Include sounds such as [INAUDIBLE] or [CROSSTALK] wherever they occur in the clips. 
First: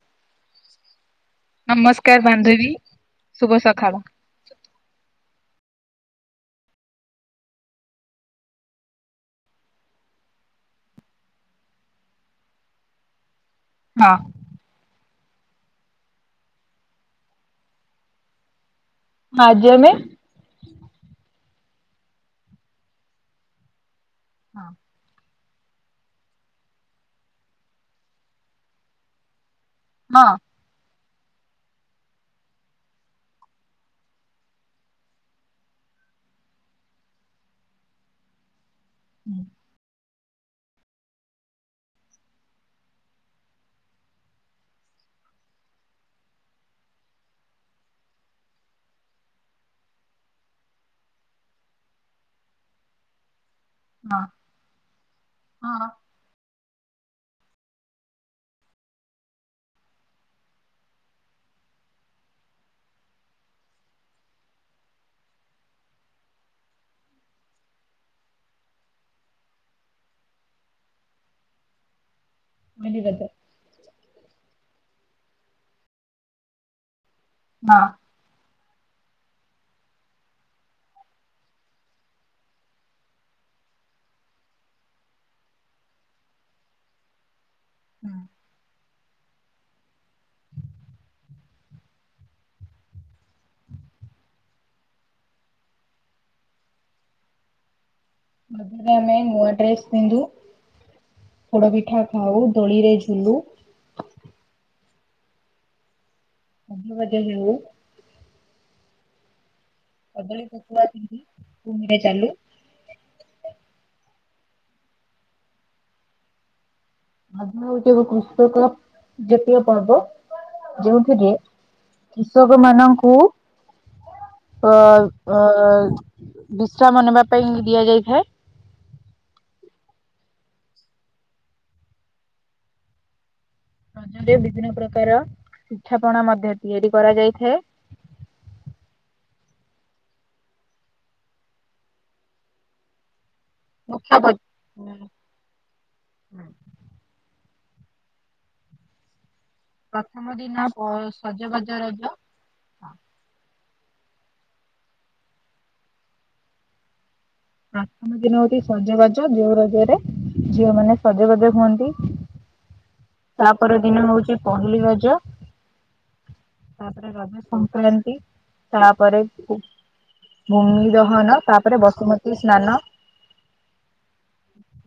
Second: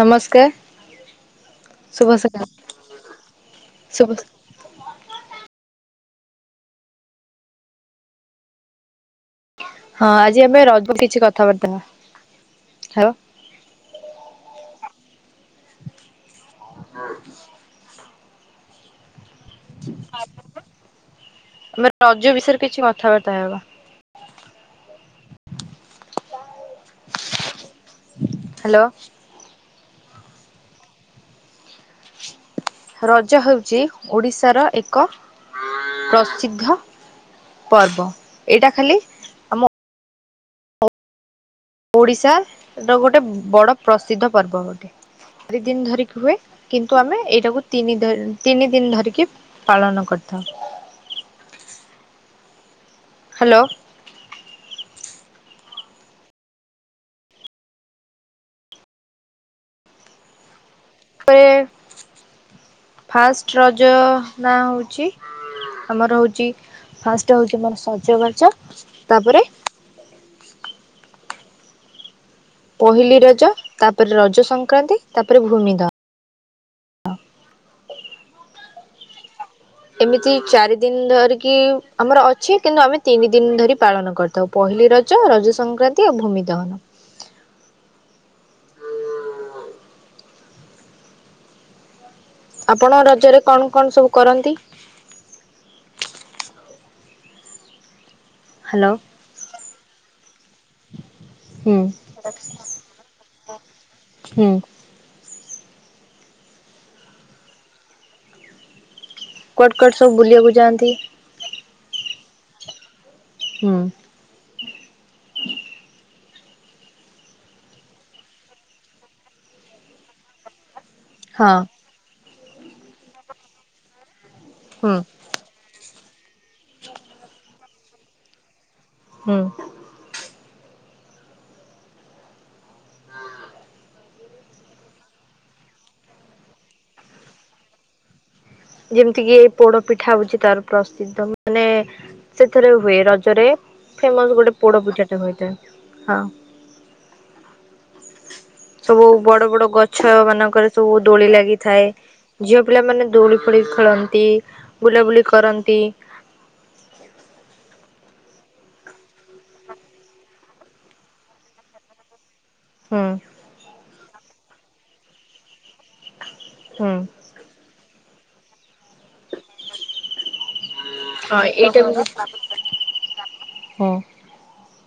ନମସ୍କାର। ଶୁଭ ନମସ୍କାର ସକାଳ ବାନ୍ଧବୀ, ଶୁଭ ସଖାଳ। ଶୁଭ ହଁ ଆଜି ଆମେ ରଜ କିଛି କଥାବାର୍ତ୍ତା ହବା ହବା। ହଁ। ଆ [INAUDIBLE] ଆଜି ଆମେ ମାନେ ରଜ ବିଷୟରେ କିଛି କଥାବାର୍ତ୍ତା ହେବା। ହଁ। ହାଲୋ। ହଁ। ରଜ ହେଉଛି ଓଡ଼ିଶାର ଏକ ପ୍ରସିଦ୍ଧ। ପର୍ବ, ଏଇଟା ଖାଲି ହୁଁ। ଆମ ଓଡ଼ିଶା ର ଗୋଟେ ବଡ଼ ପ୍ରସିଦ୍ଧ ପର୍ବ ଗୋଟେ। ଚାରି ଦିନ ଧରିକି ହୁଏ, କିନ୍ତୁ ଆମେ ଏଇଟାକୁ ତିନି ତିନି ଦିନ ଧରିକି। ପାଳନ କରିଥାଉ। ହାଲୋ। ହଁ, ହଁ। ହୁଏ, ଫାଷ୍ଟ ରଜ ନାଁ ହଉଛି। ଆମର ହଉଛି ଫାଷ୍ଟେ ହଉଛି ଆମର ସଜବାଜ, ତାପରେ। ମିଳି ପହିଲି ବଜାର ରଜ, ତାପରେ ରଜ ସଂକ୍ରାନ୍ତି, ତାପରେ ଭୂମି ଦହ ହଁ। ଏମିତି ଚାରି ଦିନ ଧରିକି ଆମର ଅଛି, କିନ୍ତୁ ଆମେ ତିନି ଦିନ ଧରି ପାଳନ କରୁ। ତ ପହିଲି ରଜ, ରଜ ସଂକ୍ରାନ୍ତି ଆଉ ଭୂମି ଦହନ। ହୁଁ। ଆପଣ ରଜରେ କଣ କଣ ସବୁ କରନ୍ତି? ହ୍ୟାଲୋ ରଜ ରେ ନୂଆ ଡ୍ରେସ ପିନ୍ଧୁ। ପୋଡ଼ ହୁଁ ପିଠା ଖାଉ, ଦୋଳିରେ ଝୁଲୁ। ହୁଁ। ସଜ ବାଜ ହେଉ। କୁଆଡେ କୁଆଡେ ସବୁ ବୁଲିବାକୁ ଯାଆନ୍ତି। ଭୁମିରେ ଚାଲୁ। ହୁଁ। ଆଗୁରୁ ଯେବେ କୃଷକ ଜାତୀୟ ପର୍ବ ଯେଉଁଥିରେ। ହଁ କୃଷକ ମାନଙ୍କୁ ଅ‌ ହୁଁ ଅ ବିଶ୍ରାମ ନେବା ପାଇଁ ଦିଆ ଯାଇ‌ ଥାଏ। ହୁଁ। ରଜରେ ବିଭିନ୍ନ ପ୍ରକାର ପିଠାପଣା ମଧ୍ୟ ତିଆରି କରାଯାଇ ଥାଏ। ଯେମିତିକିି ଏଇ ପୋଡପିଠା ହଉଚି ତାର ପ୍ରସିଦ୍ଧ ମାନେ ସେଥିରେ ହୁଏ। ରଜରେ ଫେମସ୍ ଗୋଟେ ପୋଡ଼ ପିଠାଟେ ହୋଇଥାଏ ହଁ। ସବୁ ବଡ ବଡ ଗଛ ମାନଙ୍କରେ ସବୁ ଦୋଳି ଲାଗିଥାଏ। ଝିଅ ପିଲାମାନେ ଦୋଳି ଫୋଳି ଖେଳନ୍ତି ବୁଲାବୁଲି କରନ୍ତି। ପ୍ରଥମ ଦିନ ହଉଛି ସଜବାଜ ଯୋଉ ରଜରେ। ଝିଅମାନେ ସଜବାଜ ହୁଅନ୍ତି। ହୁଁ। ତା'ପର ଦିନ ହଉଚି ପହିଲି ରଜ। ହୁଁ ତା'ପରେ ରଜ ସଂକ୍ରାନ୍ତି। ତା'ପରେ ଭୂମି ଦହନ, ହଁ ଏଇଟା ତା'ପରେ ବି ବସୁମ ସ୍ନାନ। ହୁଁ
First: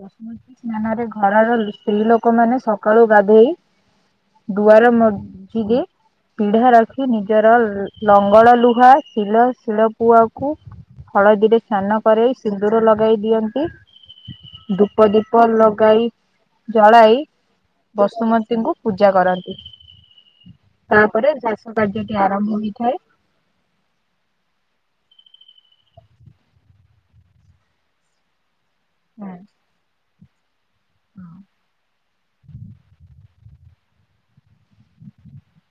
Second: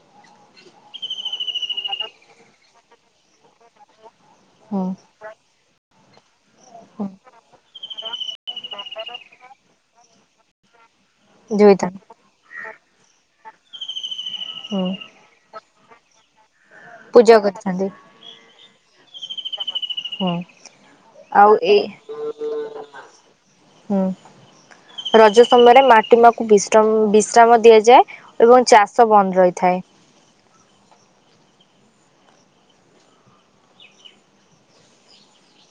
ସୁମତୀ ସ୍ନାନରେ ଘରର ସ୍ତ୍ରୀ ଲୋକମାନେ ସକାଳୁ ଗାଧେଇ। ହୁଁ [UNINTELLIGIBLE] ପିଢ଼ା ହୁଁ ରଖି, ନିଜର--ଲଙ୍ଗଳ, ଲୁହା, ଶିଲ ଶିଳପୁଆକୁ ହଳଦୀ ରେ ସ୍ନାନ ଜୋଇଥାନ୍ତି କରେଇ ସିନ୍ଦୁର ଲଗାଇ ଦିଅନ୍ତି। ହୁଁ ଦୂପ, ଦୀପ ଲଗାଇ ଜଳାଇ, ପୂଜା କରିଥାନ୍ତି ବସୁମତୀଙ୍କୁ ପୂଜା କରନ୍ତି, ହୁଁ ତା'ପରେ ଆଉ ଚାଷ ଏଇ କାର୍ଯ୍ୟଟି ଆରମ୍ଭ ହେଇଥାଏ। ରଜ ସମ--ରେ ମାଟି ମାକୁ ବିଶ୍ରମ୍ ବିଶ୍ରାମ ଦିଆଯାଏ। ଏବଂ ଚାଷ ହଁ। ବନ୍ଦ୍ ରଇଥାଏ।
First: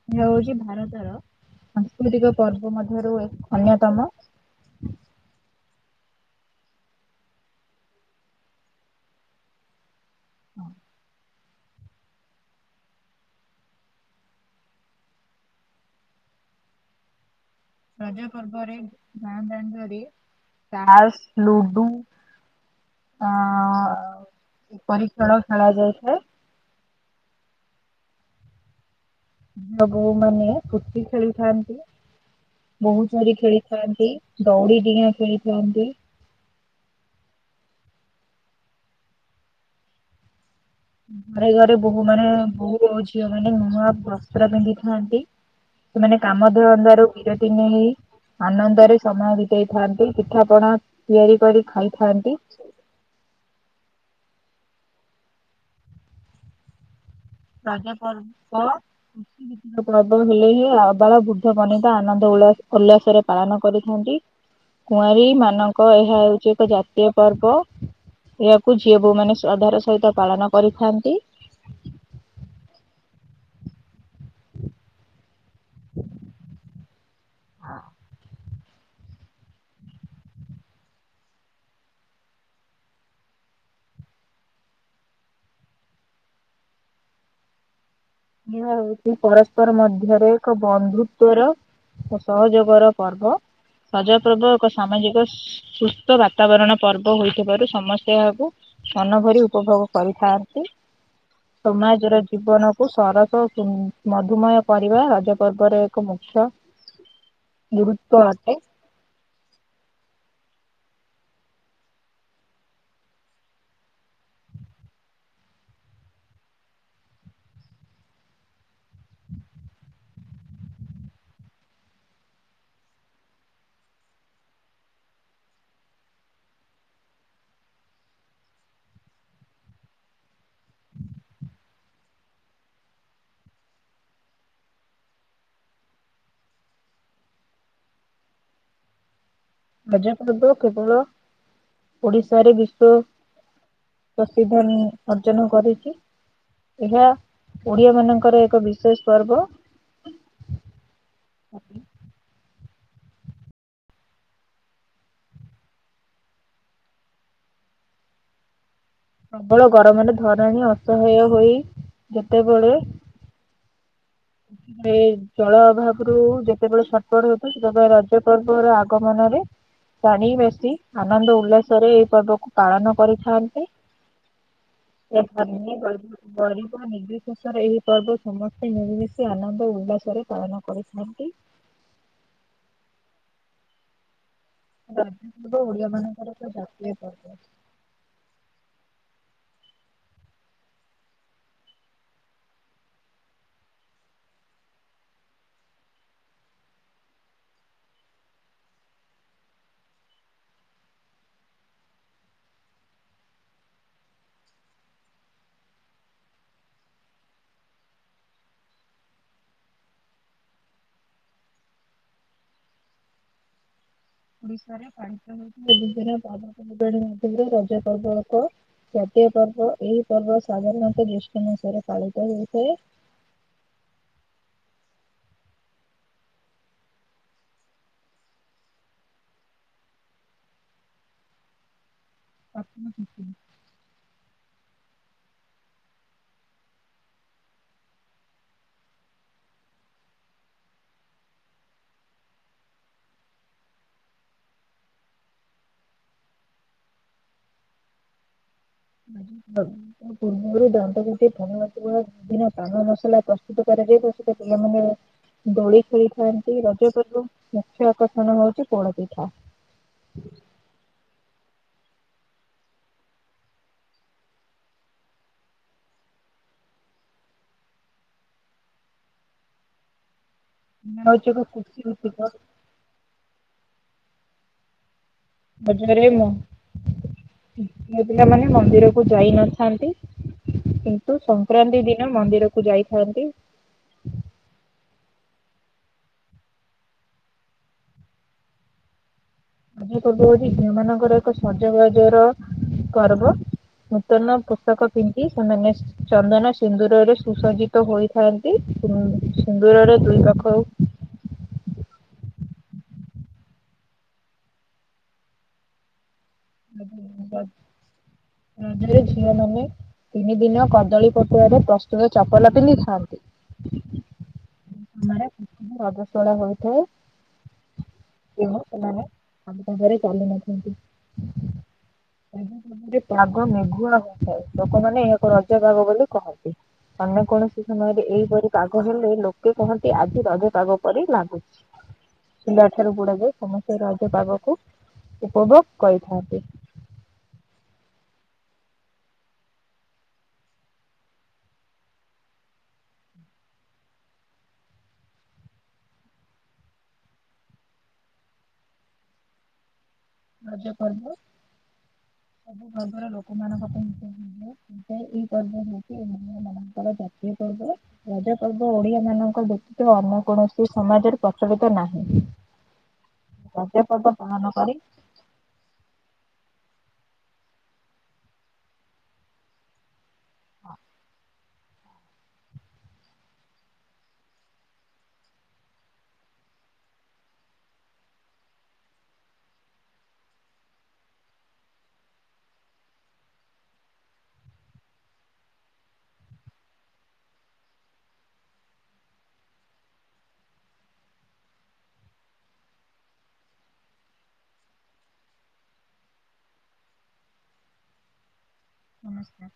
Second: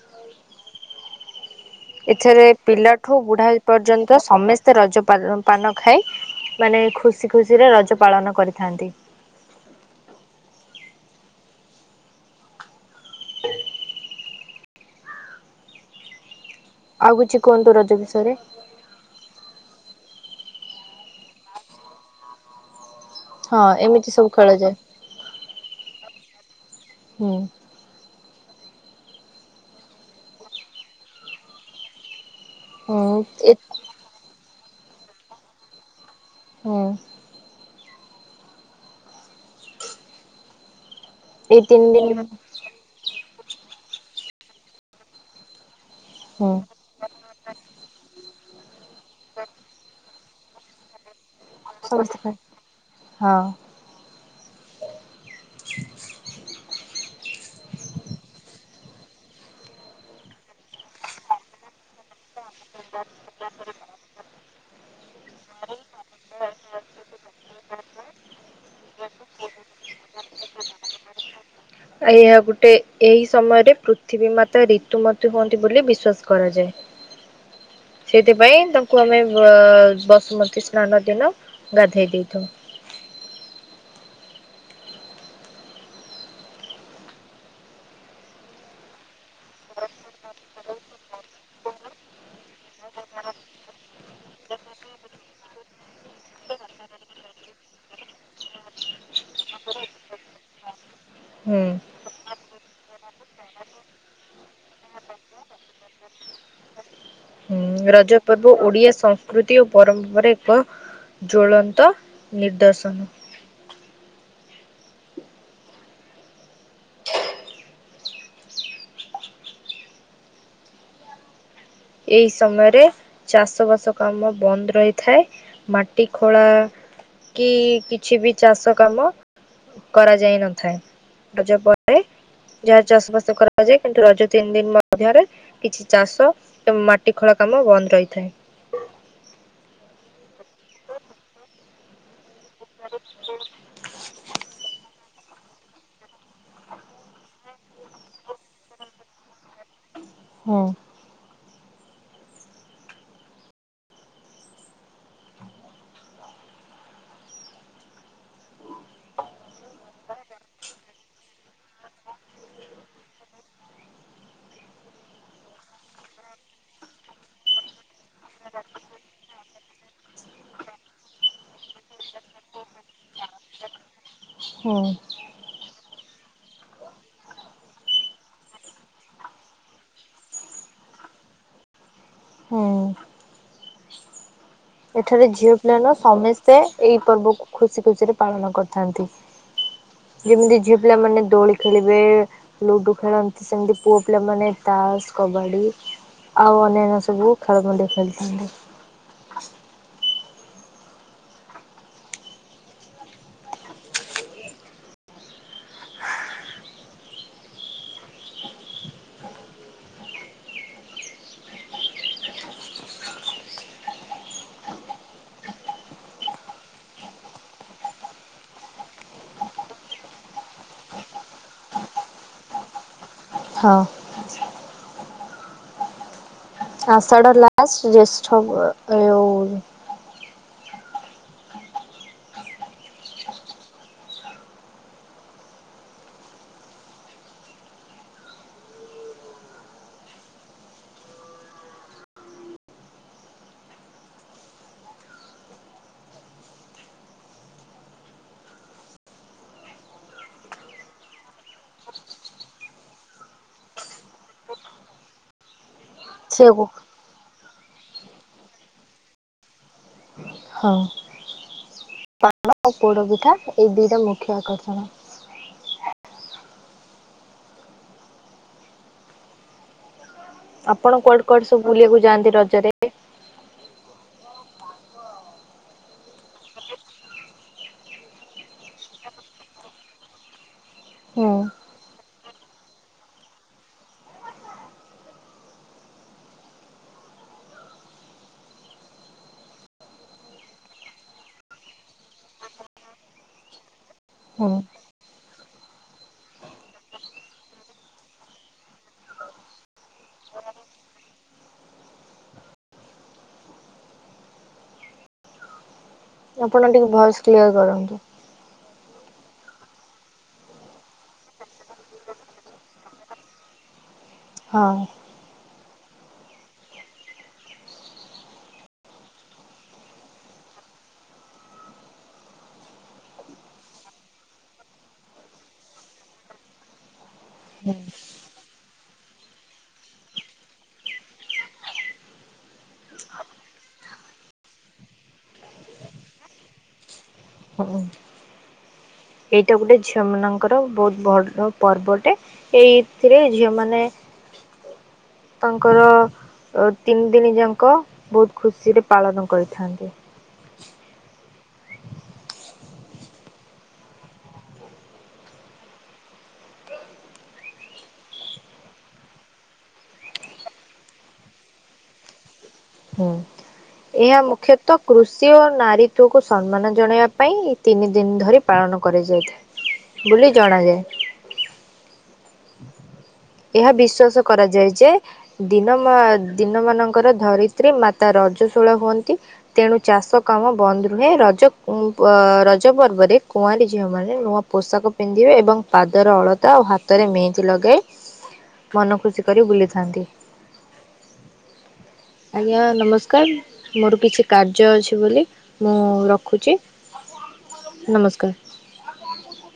[INAUDIBLE] ସାଂସ୍କୃତିକ ଏଠାରେ ପର୍ବ ମଧ୍ୟରୁ ପିଲାଠୁ ଅନ୍ୟତମ ବୁଢ଼ା--ପର୍ଯ୍ୟନ୍ତ ସମେ ସେ ରଜ ପା---ପାନ ଖାଇ, ମାନେ ଖୁସି ଖୁସିରେ ରଜ ପାଳନ କରିଥାନ୍ତି। ଆଉ କିଛି କୁହନ୍ତୁ? ର [UNINTELLIGIBLE] ହଁ, ଏମିତି ସବୁ ଖେ ଯାଏ। ଖେ ଖେଳା ଯାଇଥାଏ। ହୁଁ। ଝିଅ, ମାନେ ପୁଚି ଖେଳିଥାନ୍ତି, ବୋହୂ ହୁଁ ଚୋରି ଏ ଖେଳି ଥାନ୍ତି। ଦଉଡ଼ି ଡ଼ିଆଁ ଖେଳିଥାନ୍ତି। ହଁ! ଘରେ ଏଇ ଘରେ ତିନି ବହୂ ଦିନ ମାନେ-----ଝିଅ ମାନେ ନୂଆ ବସ୍ତ୍ର ପିନ୍ଧିଥାନ୍ତି। ସେମାନେ କାମ ହୁଁ ଧନ୍ଦାରୁ ବିରତି ନେଇ। ଆନନ୍ଦରେ ସମୟ ବିତେଇ ଥାନ୍ତି, ପିଠା ପଣା ତିଆରି କରି। ଖାଇଥାନ୍ତି [UNINTELLIGIBLE] [UNINTELLIGIBLE] [INAUDIBLE] ଓଲ୍ଲାସ ରେ ପାଳନ କରିଥାନ୍ତି। କୁଆଁରୀ ମାନଙ୍କ ଏହା ହେଉଛି ଏକ ଜାତୀୟ ପର୍ବ। ଏ--କୁ ଝିଅ, ବହୂ ମାନେ ଶ୍ରଦ୍ଧାର ସ--ତ ପାଳନ କରିଥାନ୍ତି। [INAUDIBLE] ଥିବୀ ମାତା ରିତୁମତୀ ହୁଅନ୍ତି ବୋଲି ବିଶ୍ଵାସ୍ କରାଯାଏ। ସେଇଥି ପାଇଁ ଆମେ ବସୁମତୀ ସ୍ନାନ ଦିନ, ଗାଧେଇ ଦେଇ ଥାଉ। ଇ ହଉଚି ପରସ୍ପର ମଧ୍ୟରେ ଏକ ବନ୍ଧୁତ୍ଵର ସହଯୋଗର ପର୍ବ। ରଜପର୍ବ ଏକ ସାମାଜିକ ସୁସ୍ଥ ବାତାବରଣ ପର୍ବ ହୋଇଥିବାରୁ, ସମସ୍ତେ ଏହାକୁ ମନ ଭରି ଉପଭୋଗ କରିଥାନ୍ତି। ହୁଁ। ସମାଜ ଜୀବନ ସର ମଧୁମୟ କରିବା, ରଜ ପର୍ବର ଏକ ମୁଖ୍ୟ ରଜ ଗୁରୁତ୍ୱ ପର୍ବ ଅଟେ ଓଡ଼ିଆ ସ କୃତି ଓ ପରମ୍ ଜ୍ଵଳନ୍ତ ନିଦର୍ଶନ। ଏଇ ସମୟରେ ଚାଷ ବାସ କାମ ବନ୍ଦ୍ ରହିଥାଏ। ମାଟି ଖୋଳା, କି କିଛି ବି ଚାଷ କାମ। [UNINTELLIGIBLE] ଯାହା ଚାଷ ବାସ କରାଯାଏ। କିନ୍ତୁ ରଜ ତିନ୍‌ ଦିନ୍‌ ମଧ୍ୟରେ କିଛି ଚାଷ ମାଟି ଖୋଳା କାମ ବନ୍ଦ୍ ରହିଥାଏ। ରଜ ପର୍ବ କେବଳ ଓଡିଶାରେ ବିଶ୍ଵ ପ୍ରସିଦ୍ଧନି ଅଟେ ଅର୍ଜନ କରିଛି, ଏହା ଓଡିଆ ମାନଙ୍କର ଏକ ବିଶେଷ ପର୍ବ। ହଁ। [UNINTELLIGIBLE] ପ୍ରବଳ ଗରମରେ ଧରଣୀ ଅସହାୟ ହୋଇ ଯେତେବେଳେ ଜଳ ଅଭାବରୁ ଯେତେବେଳେ ସଟପଟ ହଉଛି ସେତେବେଳେ ରଜ ପର୍ବର ଆଗମନରେ ଜାଣି ବେଶୀ ଆନନ୍ଦ ଉଲ୍ଲାସରେ ଏଇ ପର୍ବକୁ ପାଳନ କରିଥାନ୍ତି। ହୁଁ। [UNINTELLIGIBLE] ଗରିବ ନିର୍ବିଶେଷରେ ଏହି ପର୍ବ ସମସ୍ତେ ମିଳିମିଶି ଆନନ୍ଦ ଉଲ୍ଲାସରେ ପାଳନ କରୁଥାନ୍ତି। ହଁ। ରଜ ଏଠାରେ ପର୍ବ ଝିଅ ଓଡିଆ ପିଲାନୁହେଁ ମାନଙ୍କର ଏକ ସମସ୍ତେ ଜାତୀୟ ଏଇ ପର୍ବ ପର୍ବକୁ ଖୁସି ଖୁସିରେ ପାଳନ କରିଥାନ୍ତି। ଯେମିତି ଝିଅ ପିଲାମାନେ ଦୋଳି ଖେଳିବେ ଲୁଡୁ ଖେଳନ୍ତି, ସେମିତି ପୁଅ ପିଲାମାନେ ତାସ, କବାଡ଼ି ଆଉ ଅନ୍ୟାନ୍ୟ ସବୁ ଖେଳମଣ୍ଡ ଖେଳିଥାନ୍ତି। ଦେଶରେ ପାଳିତ ହୋଉଥିବା [UNINTELLIGIBLE] ରଜ ପର୍ବ ଏକ ଜାତୀୟ ପର୍ବ ଏହି ପର୍ବ ସାଧାରଣତଃ ଜେଷ୍ଟ ମାସରେ ପାଳିତ ହେଉଥାଏ। ହଁ। ଆଷାଢ଼ ଲାଷ୍ଟ ଜ୍ୟେଷ୍ଠ ଏ ଓ ଉ। ପ୍ରଥମ [UNINTELLIGIBLE] [UNINTELLIGIBLE] ବିଭିନ ପାନ ମସଲା ପ୍ରସ୍ତୁତ କରାଯାଏ, ତ ସେତ ପିଲାମାନେ ଦୋଳି ଖେଳି ଏମତି ସେଉ ରଜପର୍ବର ମୁଖ୍ୟ ଆକର୍ଷଣ ହଉଛି ପୋଡ଼ପିଠା। ହଁ ପାନ ଆଉ ପୋଡ ପିଠା ଏଇ ଦିଇଟା ମୁଖ୍ୟ ଆକର୍ଷଣ। ଆପଣ ଏହା କୁଆଡେ ହଉଛି ଏକ କୁଆଡେ ସବୁ କୃଷି ବୁଲିବାକୁ ଭିତ୍ତିକ ଯାଆନ୍ତି ରଜରେ। ରଜରେ ମୋ ପିଲାମାନେ ମନ୍ଦିରକୁ ଯାଇ ନଥାନ୍ତି। କିନ୍ତୁ ହୁଁ ସଂକ୍ରାନ୍ତି ଦିନ ମନ୍ଦିରକୁୁ ଯାଇଥାନ୍ତି। ରଜ ପର୍ବ ହଉଛି ଝିଅ ମାନଙ୍କର ଏକ ସଜବାଜର ପର୍ବ। ନୂତନ ହୁଁ ପୋଷାକ ପିନ୍ଧି ସେମାନେ ଚନ୍ଦନ ସିନ୍ଦୁରରେ ସୁସଜ୍ଜିତ ହୋଇଥାନ୍ତି, ସିନ୍ଦୁରରେ ଦୁଇ ପାଖରୁ ଆପଣ ଟିକେ ଭଏସ କ୍ଲିୟର କରନ୍ତୁ [UNINTELLIGIBLE] ରଜରେ ଝିଅ ମାନେ ତିନି ଦିନ କଦଳୀ ପଟୁଆରେ ପ୍ରସ୍ତୁତ ଚପଲ ପିନ୍ଧିଥାନ୍ତି। ହଁ। ଆ [UNINTELLIGIBLE] ରଜସ୍ୱୋଲା ହୋଇଥାଏ। ତେଣୁ ସେମାନେ ଖାଲି ପାଦରେ ଚାଲି ନଥାନ୍ତି। ରଜ ପର୍ବ ରେ ପାଗ ମେଘୁଆ ହୋଇଥାଏ ଲୋକମାନେ ଏହାକୁ ରଜ ପାଗ ବୋଲି କହନ୍ତି। ଅନ୍ୟ କୌଣସି ସମୟରେ ଏଇପରି ପାଗ ହେଲେ ଲୋ କେ କହନ୍ତି ଆଜି ରଜ ପାଗ ପରି ଲାଗୁଚି। ପିଲା ଠାରୁ ବୁଢ଼ା ଯାଏ ସମସ୍ତେ ରଜ ପାଗକୁ ଉପଭୋଗ କରିଥାନ୍ତି। ହୁଁ ଏଇଟା ଗୋଟେ ଝିଅ ମାନଙ୍କର ବହୁତ ବଡ଼ ପର୍ବଟେ। ଏଇଥିରେ ଝିଅ ମାନେ ତାଙ୍କର ଓ ତିନି ଦିନ ଯାଙ୍କ ବହୁତ ଖୁସିରେ ପାଳନ କରିଥାନ୍ତି। ରଜ ପର୍ବ ସବୁ ବର୍ଗ ର ଲୋକମାନଙ୍କ ପାଇଁ ଏଇ ପର୍ବ ହଉଛି ଓଡିଆ ମାନଙ୍କର ଜାତୀୟ ପର୍ବ। ରଜ ପର୍ବ ଓଡିଆ ମାନଙ୍କ ବ୍ୟତିତ ଅନ୍ୟ କୌଣସି ସମାଜରେ ପ୍ରଚଳିତ ନାହିଁ। ହୁଁ, ରଜ ପର୍ବ ଏହା ପାଳନ କରି ମୁଖ୍ୟତଃ କୃଷ ସି ଓ ନାରୀତ୍ଵକୁ ସମ୍ମାନ ଜଣେଇବା ପାଇଁ ତିନି ଦିନ ଧରି ପାଳନ କରାଯାଇଥାଏ। ବୋଲି ଜଣା ଯାଏ। ଏହା ବିଶ୍ଵାସ କରାଯାଏ ଯେ ଦିନ ମା‌ ଦିନ ମାନଙ୍କରେ ଧରିତ୍ରୀ ମାତା ରଜଶୋଳା ହୁଅନ୍ତି। ତେଣୁ ଚାଷ କାମ ବନ୍ଦ ରୁହେ ରଜ ଉଁ ଅ ରଜ ପର୍ବରେ କୁଆଁରୀ ଝିଅ ମାନେ ନୂଆ ପୋଷାକ ପିନ୍ଧିବେ ଏବଂ ପାଦରେ ଅଳତା ଓ ହାତରେ ମେହେନ୍ଦି ଲଗେଇ ମନ ଖୁସି କରି ବୁଲିଥାନ୍ତି। ଆଜ୍ଞା ନମସ୍କାର। ମୋର କିଛି କାର୍ଯ୍ୟ ଅଛି ବୋଲି ମୁଁ ରଖୁଚି ନମସ୍କାର। ହଁ ହ।